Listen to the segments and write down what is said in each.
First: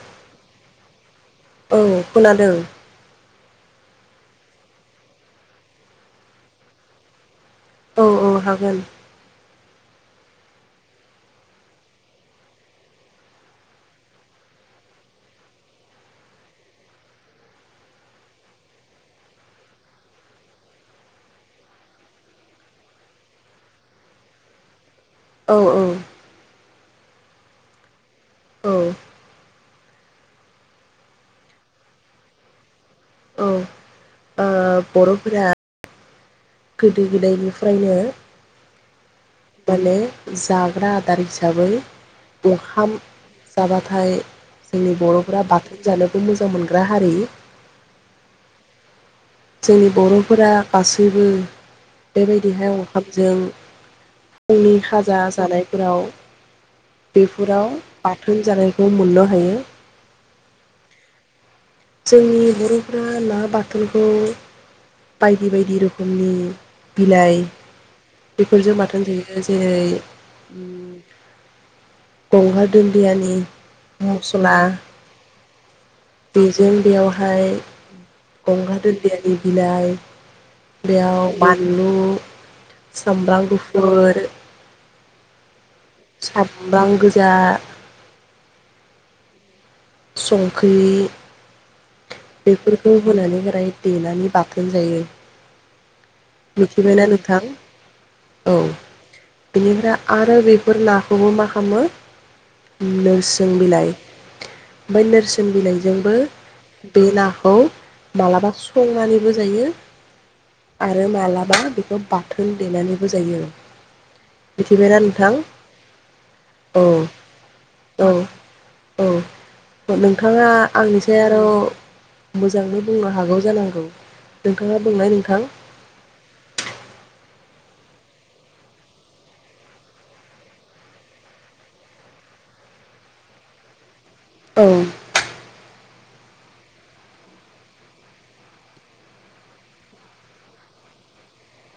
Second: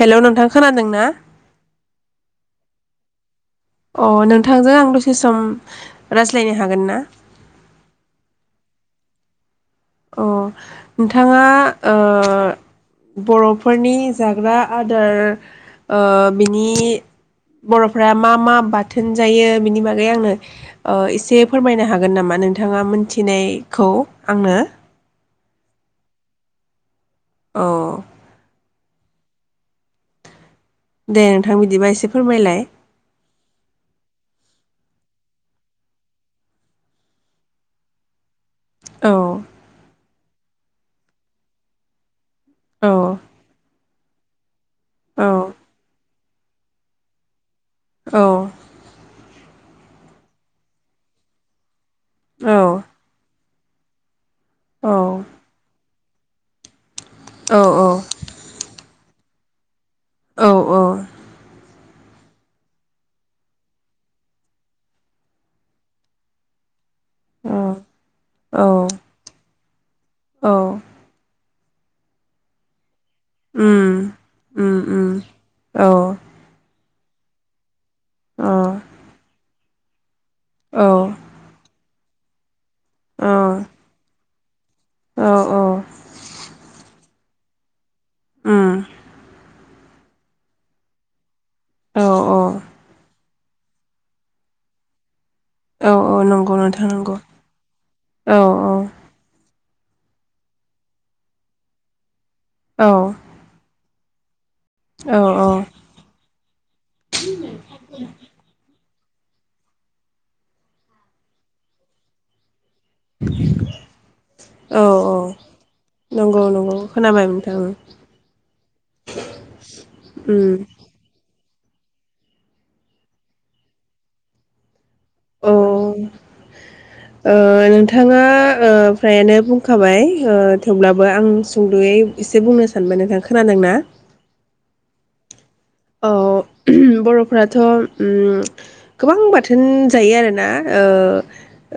Hello नोंथां खोनादों ना? औ खोनादों। अ नोंथांजों आं दसे सम रायज्लायनो हागोन ना? औ औ हागोन। अ नोंथाङा ओ बर'फोरनि जाग्रा आदार ओ बिनि बर'फ्रा मा मा बाथोन जायो बिनि बागै ओ आंनो एसे फोरमायनो हागोन नामा नोंथाङा मोन्थिनायखौ आंनो? औ औ। औ। औ। दे नोंथां बिदिबा एसे फोरमायलाय। औ ओ बर'फोरा। गोदो गोदायनिफ्रायनो औ माने जाग्रा आदार हिसाबै ओंखाम औ जाबा ओमफाय जोंनि औ बर'फ्रा बाथोन जालोब बेखौ मोजां मोनग्रा हारि। औ। जोंनि बर'फोरा गासैबो बेबायदिहाय औ ओंखामजों गावनि औ खाजा जानायफोराव औ बेफोराव बा थोन जानायखौ मोननो हायो। औ औ। जोंनि बर'फोरा ना बाथोनखौ बायदि बायदि रोखोमनि बिलाइ औ बेफोरजों बाथोन जायो। ओ जेरै उम औ दंहा दोन बियानि उम मस एखम्बा उम उम औ बेजों बेयावहाय अ गंगार दुनदियानि बिलाइ औ बेयाव बानलु, औ सामब्राम गुफुर, औ औ सामब्राम गोजा, उम संख्रि औ औ बेफोरखौ होनानै राय देनानै बाथोन जायो। औ औ नंगौ नोंथां मिथिबायना नंगौ नोंथां औ औ। बेनिफ्राय आरो बेफोर नाखौबो मा खामो। औ नोरसों बिलाइ ओमफाय औ नोरसोन बिलाइजोंबो बे नाखौ मालाबा संनानैबो जायो। आरो मालाबा बेखौ बाथोन देनानैबो जायो। मिथिबायना नोंथां? नंगौ औ खोनाबाय नोथां औ। औ। नोंथाङा आंनिसाय आर' मोजाङै बुंनो हागौ जानांगौ नोंथाङा बुंनाय नोंथां। औ ओ नोंथाङा ओ फ्रायानो बुंखाबाय ओ थेवब्लाबो आं सुंद'यै एसे बुंनो सानबाय नोंथाङा खोनादोंना? औ। औ बर'फ्राथ' उम गोबां बाथोन जायो आरोना ओ।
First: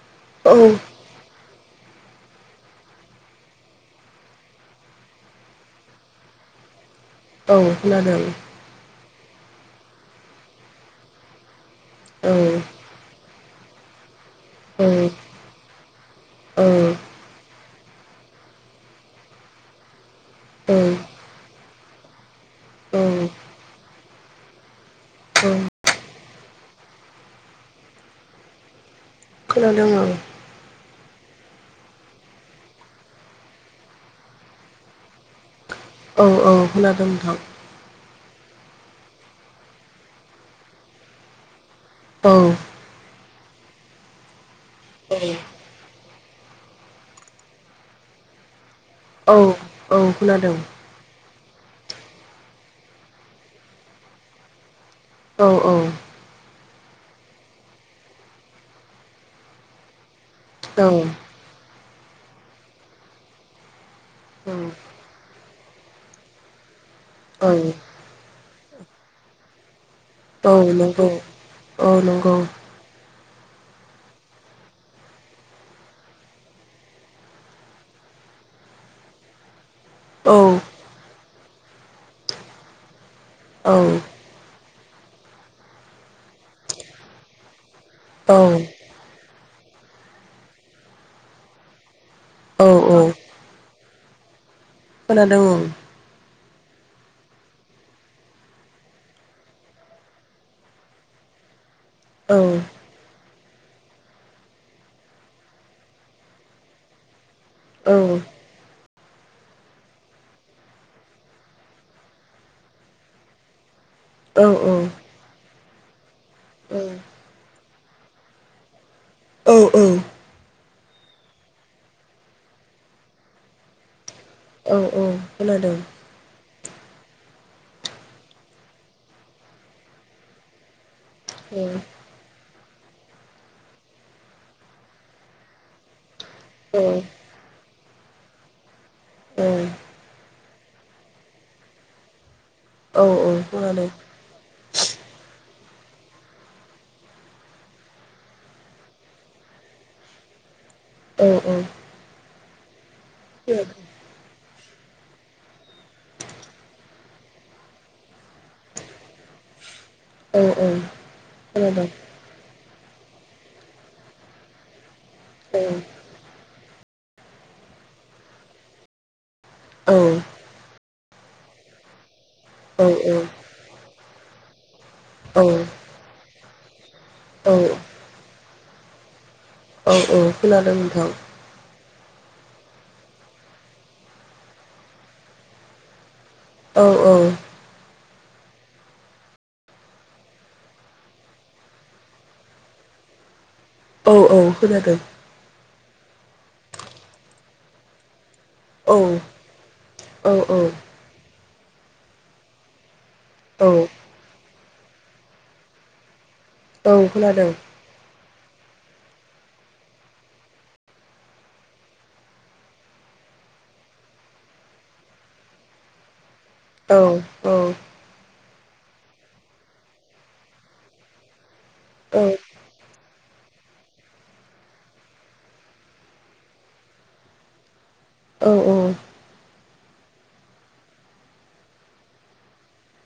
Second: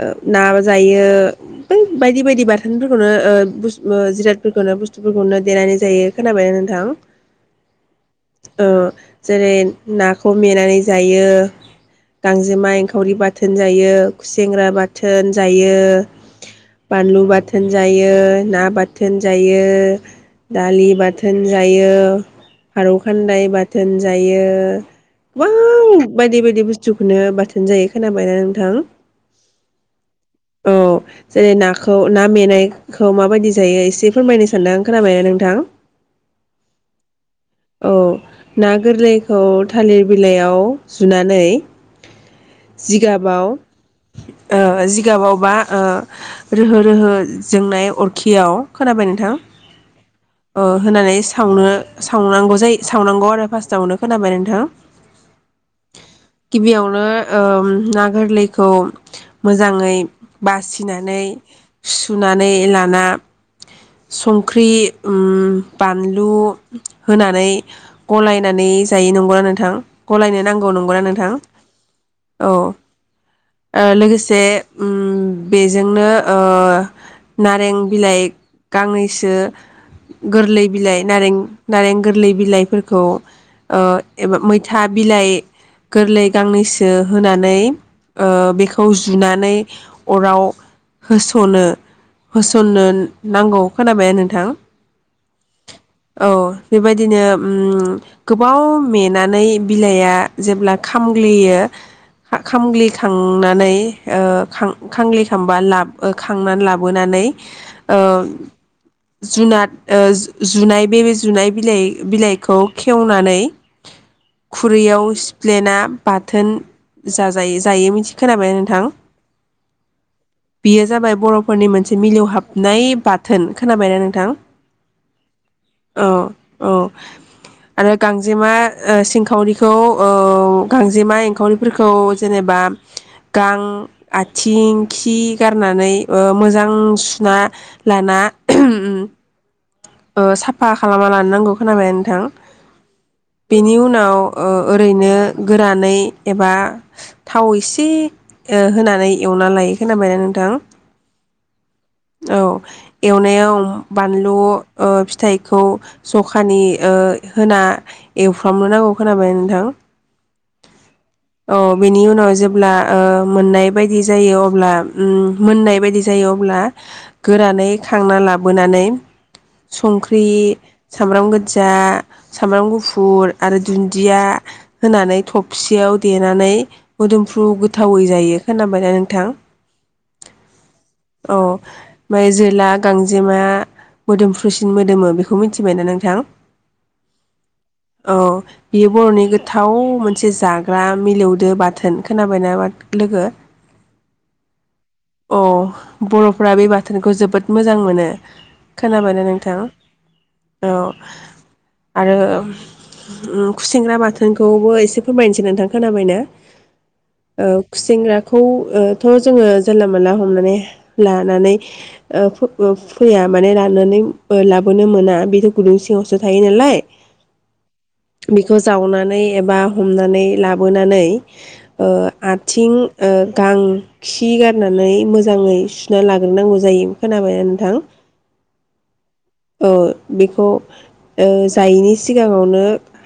ओ ना औ जायो। बै बायदि बायदि बाथोनफोरखौनो ओ बुस जिरादफोरखौनो बुस्थुफोरखौनो देनानै जायो खोनाबाय नोंथां। औ खोनादों। ओ जेरै नाखौ मेनानै जायो। औ गांजेमा एंखावरि बाथ बाथोन जायो गुसेेंग्रा औ बाथोन जायो औ बानलु बाथोन जायो ना बाथोन जायो औ दालि खोनादों बाथोन जायो खारौ खान्दाय बाथोन जायो औ औ गोबां बायदि बायदि बुस्थुखौनो बाथोन जायो खोनाबायना नोंथां। खोनादों ओं। औ जेरै नाखौ ना मेंनायखौ माबायदि जायो एसे फोरमायनो सानदों खोनाबायना नोंथां? औ औ खोनादों नोंथां। औ ना गोरलैखौ थालिर बिलाइयाव जुनानै औ जि गाबाव ओ औ [unintelligible] रोहो रोहो जोंनाय अरखियाव खोनाबाय नोंथां औ औ खोनादों अर होननानै सावनो सावनांगौ जायो सावनांगौ आरो फार्स्टआवनो खोनाबाय नोंथां? औ औ गिबियावनो ओ ना गोरलैखौ मोजाङै औ बासिनानै सुनानै लाना संख्रि ओम बानलु होनानै औ गलाय नानै जायो नंगौना नोंथां? गलायनो औ नांगौ नंगौना नंगौ नोंथां औ नंगौ औ। ओ लोगोसे ओम बेजोंनो ओ नारें बिलाइ गांनैसो औ गोरलै बिलाइ नारें नारें गोरलै बिलाइफोरखौ औ ओ एबा मै दां बिलाइ गोरलै गांनैसो होनानै ओ बेखौ जुनानै नै अराव होस'नो औ होसननो औ नांगौ खोनाबाय नोंथां खोनादों औ बेबायदि बिदिनो ओम गोबाव मेनानै बिलाइया जेब्ला खामग्लियो औ खामग्लिखांनानै ओ खाम खांग्लिखांबा ला खांनानै लाबोनानै औ जुनाद जुनाय बे जुनाय बिलाइ बिलाइखौ खेवनानै औ खुरैयाव सिप्लेना बाथोन जाजायो जायो मिथि खोनाबायना नोंथां औ बेयो जाबाय बरफोरनि मोनसे मिलौहाबनाय बाथोन खोनाबायना नोंथां औ औ खोनादों औ औ आरो गांजेमा ओ सिंखावरिखौ औ गांजेमा औ एंखावरिफोरखौ जेनेबा गां आथिं खि गारनानै ओ मोजां औ सुना लाना औ ओ साफा खालामना लानो नांगौ खोनाबाय नोंथां औ खोनादों औ बेनि खोनादों उनाव ओ ओरैनो गोरानै एबा थाव एसे ओ होना एवना लायो खोनाबायना नोंथां औ औ औ एवनायाव बानलु ओ फिथाइखौ जखानि ओ होना एवफ्रामनो नांगौ खोनाबाय नोंथां औ बेनि उनाव जे अब्ला ओ मोननाय बायदि जायो अब्ला उम मोननाय बायदि जायो अब्ला गोरानै खांना लाबोनानै संख्रि औ सामब्राम गोदजा सामब्राम औ गुफुर आरो दुन्दिया होनानै औ थबसियाव देनानै मोदोमफ्रु गोथावै जायो खोनाबाय ना नोंथां औ औ खोनादों नोंथां माय जोला गांजेमा मोदोमफ्रुसिन मोदोमो बेखौ मिथिबायना नोंथां? औ औ। औ बेयो बर'नि गोथाव मोनसे जाग्रा मिलौदो बाथोन, खोनाबायना लोगो? औ औ खोनादों। बर'फ फोरा बे बाथोनखौ जोबोद मोजां मोनो। औ खोनाबायना नोंथां? औ अह। आरो खुसेंग्रा बाथोनखौबो एसे फोरमायनोसै नोंथां, खोनाबायना? औ ओ खोनादों खुसेंग्राखौ ओ थ' जोंङो जानला मोनला हमनानै लानानै ओ फो-फैया माने लानानै लाबोनो मोना, बेथ' गुदुं सिङावसो थायो नालाय औ औ। औ बेखौ जावनानै एबा हमनानै लाबोनानै ओ आथिं, ओ गां, खि गारनानै मोजाङै सु ना लाग्रोनांगौ जायो। खोनाबायना नोंथां? औ औ। ओ बेखौ ओ जायैनि सिगाङावनो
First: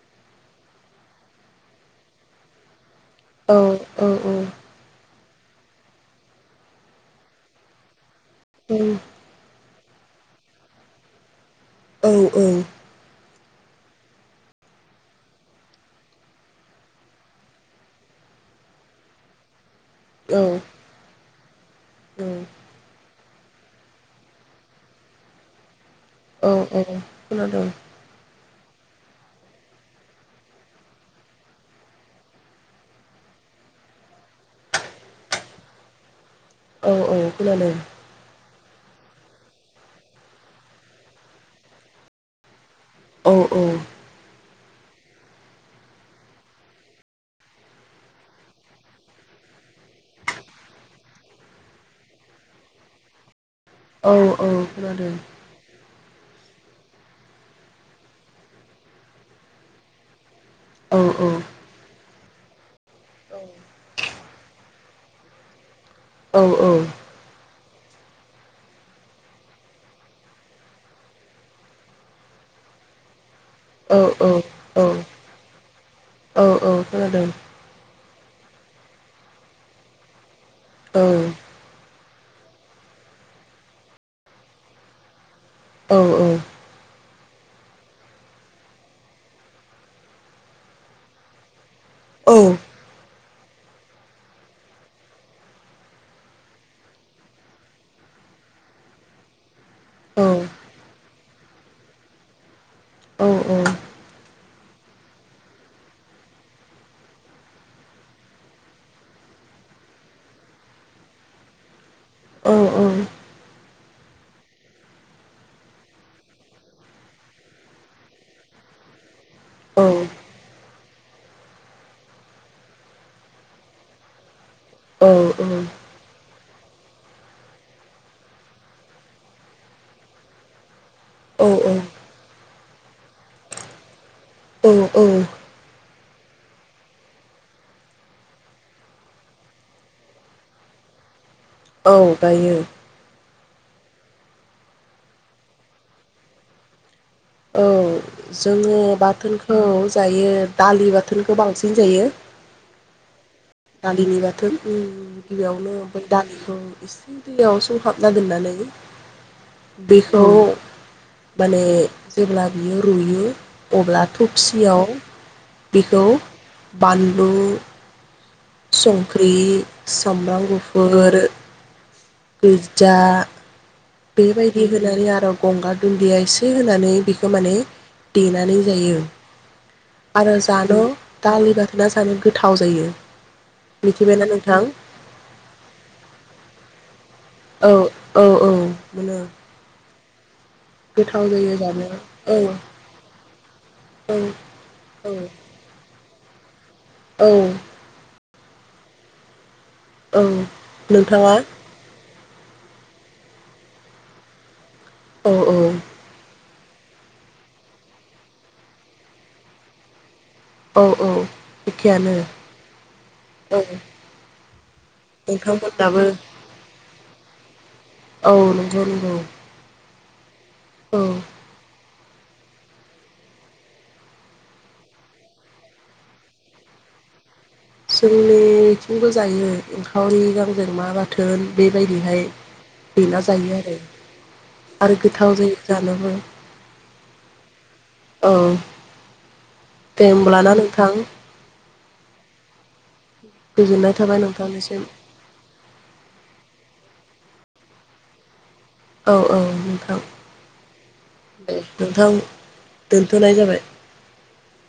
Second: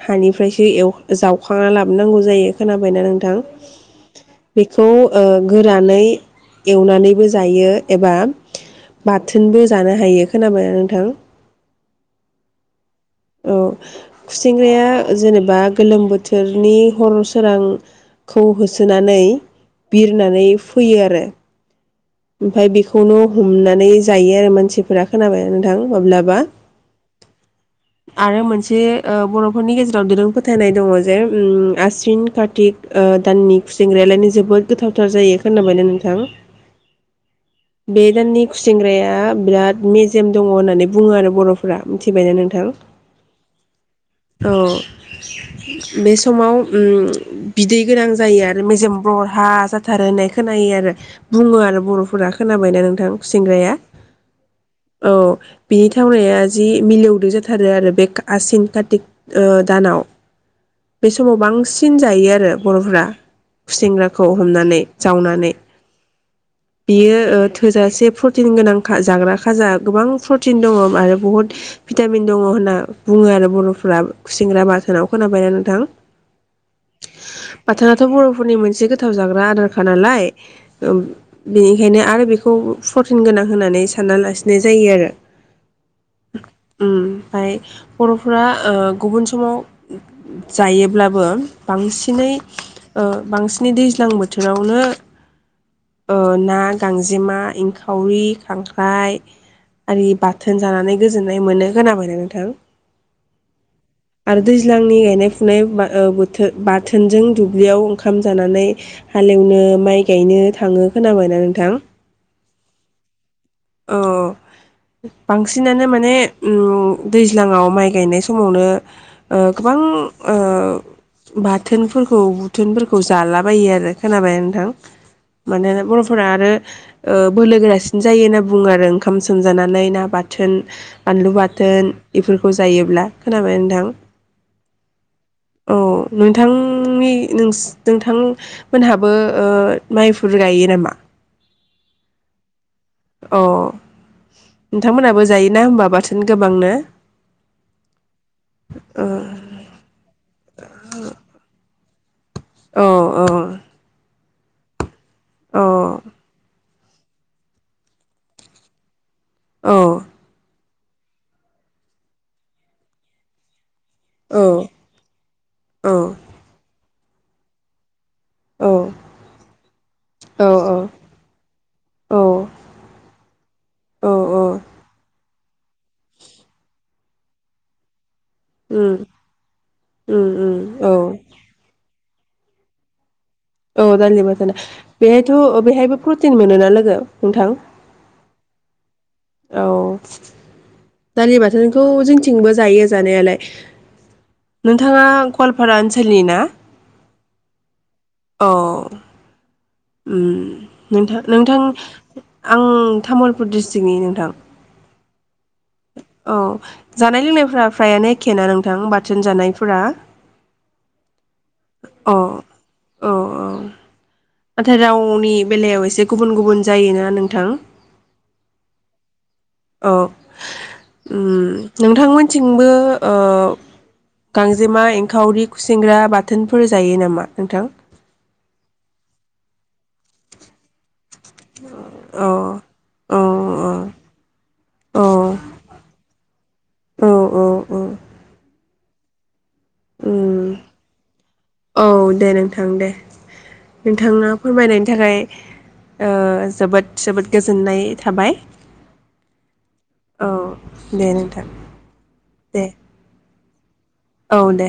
हानिफ्रायसो एव जावखांना लाबोनांगौ जायो। खोनाबायना नों थां बेखौ ओ गोरानै एवनानैबो जायो एबा बाथोनबो जानो हायो। खोनाबायना नोंथां? औ औ। औ खुसेंग्राया जेनेबा गोलोम बोथोरनि हर सोरांखौ होसोनानै बिरनानै फैयो आरो। औ ओमफ्राय बेखौनो हमनानै जायो आरो मानसिफोरा, खोनाबायना नोंथां? माब्लाबा। औ औ खोनादों आरो मोनसे जे बर'फोरनि गेजेराव दोरों फोथायनाय दङ जे आसिन कातिक दाननि खुसेंग्रायालायनो जोबोद गोथावथार जायो, खोनाबायना नोंथां? औ औ खोनादों। बे दाननि खुसेंग्राया बिराद मेजेम दङ होननानै बुङो आरो बर'फोरा, मिथिबायना नोंथां? औ औ। औ, बे समाव बिदै गोनां जायो आरो मेजेम बरहा जाथारो होननाय खोनायो आरो बुङो आरो बर'फोरा, खोनाबायना नोंथां? खुसेंग्राया। औ औ औ खोनादों बिनि सेवनाया जि मिलौदों जाथारो आरो बे आसिन कातिक ओ दानाव। औ बे औ समाव बांसिन जायो आरो बर'फोरा खुसेंग्राखौ हमनानै, जावनानै। औ बेयो ओ थो थोजासे प्रटिन गोनां जाग्रा खाजा गोबां प्रटिन दङ आरो बुहुत भिटामिन दङ होनना बुङो आरो औ बर'फ्रा खुसेंग्रा बाथोनाव खोनाबायना नों नोंथां। औ औ खोनादों। दाथ' बर'फोरनि मोनसे गोथाव जाग्रा आधारखा नालाय ओ। बेनिखायनो आरो बेखौ प्रटिन गोनां होनानै सानना लासिननाय जायो आरो। औ औ। ओमफ्राय बर'फोरा गुबुन समाव जायोब्लाबो बांसिनै ओ बांसिनै दैज्लां बोथोरावनो ना गांजेमा एंखावरि खांख्राइ आरि बाथोन जानानै गोजोननाय मोनो खोनाबायना नोंथां। औ औ। आरो दैज्लांनि गायनाय फुनाय बोथोर बाथोनजों दुब्लियाव ओंखाम जानानै हालेवनो माइ गायनो थाङो खोनाबायना नोंथां। औ औ। औ बांसिनानो माने दैज्लाङाव माइ गायनाय समावनो ओ गोबां ओ बाथोनफोरखौ बुथोनफोरखौ जालाबायो आरो खोनाबाय नोंथां माना बर'फोरा आरो। ओ बोलोगोरा सिन जायोना बुङो आरो ओंखाम सोमजानानै ना बाथोन बानलु बाथोन औ इफोरखौ खौ जायोब्ला खोनाबाय नोंथां? औ औ। औ नोंथांनि नोंथां मोनहाबो ओ माइफोर गायो नामा? औ गायो। अ नोंथांमोनाबो जायोना होमबा बाथोन गोबांनो? औ जोङो ओ बाथोनखौ जायो दालि बाथोनखौ बांसिन। बिदिनो जायो। औ औ। दालिनि बाथौ ओं। औ गिबियावनो ओमफ्राय दालिखौ इसे दैयाव सोहाबना दोननानै औ दैखौ। माने जेब्ला बियो रुयो अब्ला औ थफसियाव औ बेखौ बानलु संख्रि सामब्राम औ गुफुर पिज्जा औ औ बेबायदि होनानै आरो गंगार दुन्दिया एसे होनानै बेखौ माने देनानै उम जायो उम आरो उम जान' औ दालि बाथोना जानो गोथाव जायो औ दालि मिथिबायना बाथोना नोंथां बेहायथ' बेहायबो प्रटिन मोनोना लोगो? नोंथां औ औ औ मोनो औ [inaudible] गोथाव दालि जायो बाथोनखौ जानो औ जोंथिंबो जायो जानायालाय औ नोंथाङा औ गवालपारा ओनसोल सोलियोना? औ औ औ ओम नोंथां नोंथाङा नोंथां आं तामुलपुर डिस्ट्रिक्टनि नोंथां औ औ औ जानाय लोंनायफोरा फ्रायानो एखे ना नोंथां बाथोन जानायफोरा अ औ औ औ एखेयानो औ नाथाय रावनि बेलायाव नोंथांमोनाबो एसे गुबुन गुबुन जायोना नों थां औ नंगौ नंगौ औ औ अम नों थांमोनथिंबो ओ गांजेमा, एंखावरि, खुसेंग्रा बाथोनफोर जायो नामा नोंथां जोंनिथिंबो जायो [unintelligible] खावरि, गांजेमा बाथोन बेबायदिहाय अ अ देना जायो अ आरो आरो औ गोथाव जायो जानोबो औ औ औ औ दे उम होमब्लाना नोंथां औ दे नोंथां दे गोजोननाय थाबाय नोंथां नोंथांनिसिम फोरमायनायनि थाखाय ओ जोबोद जोबोद गोजोननाय थाबाय औ औ नोंथां औ दे नोंथां दे दोनथ'नाय जाबाय औ दे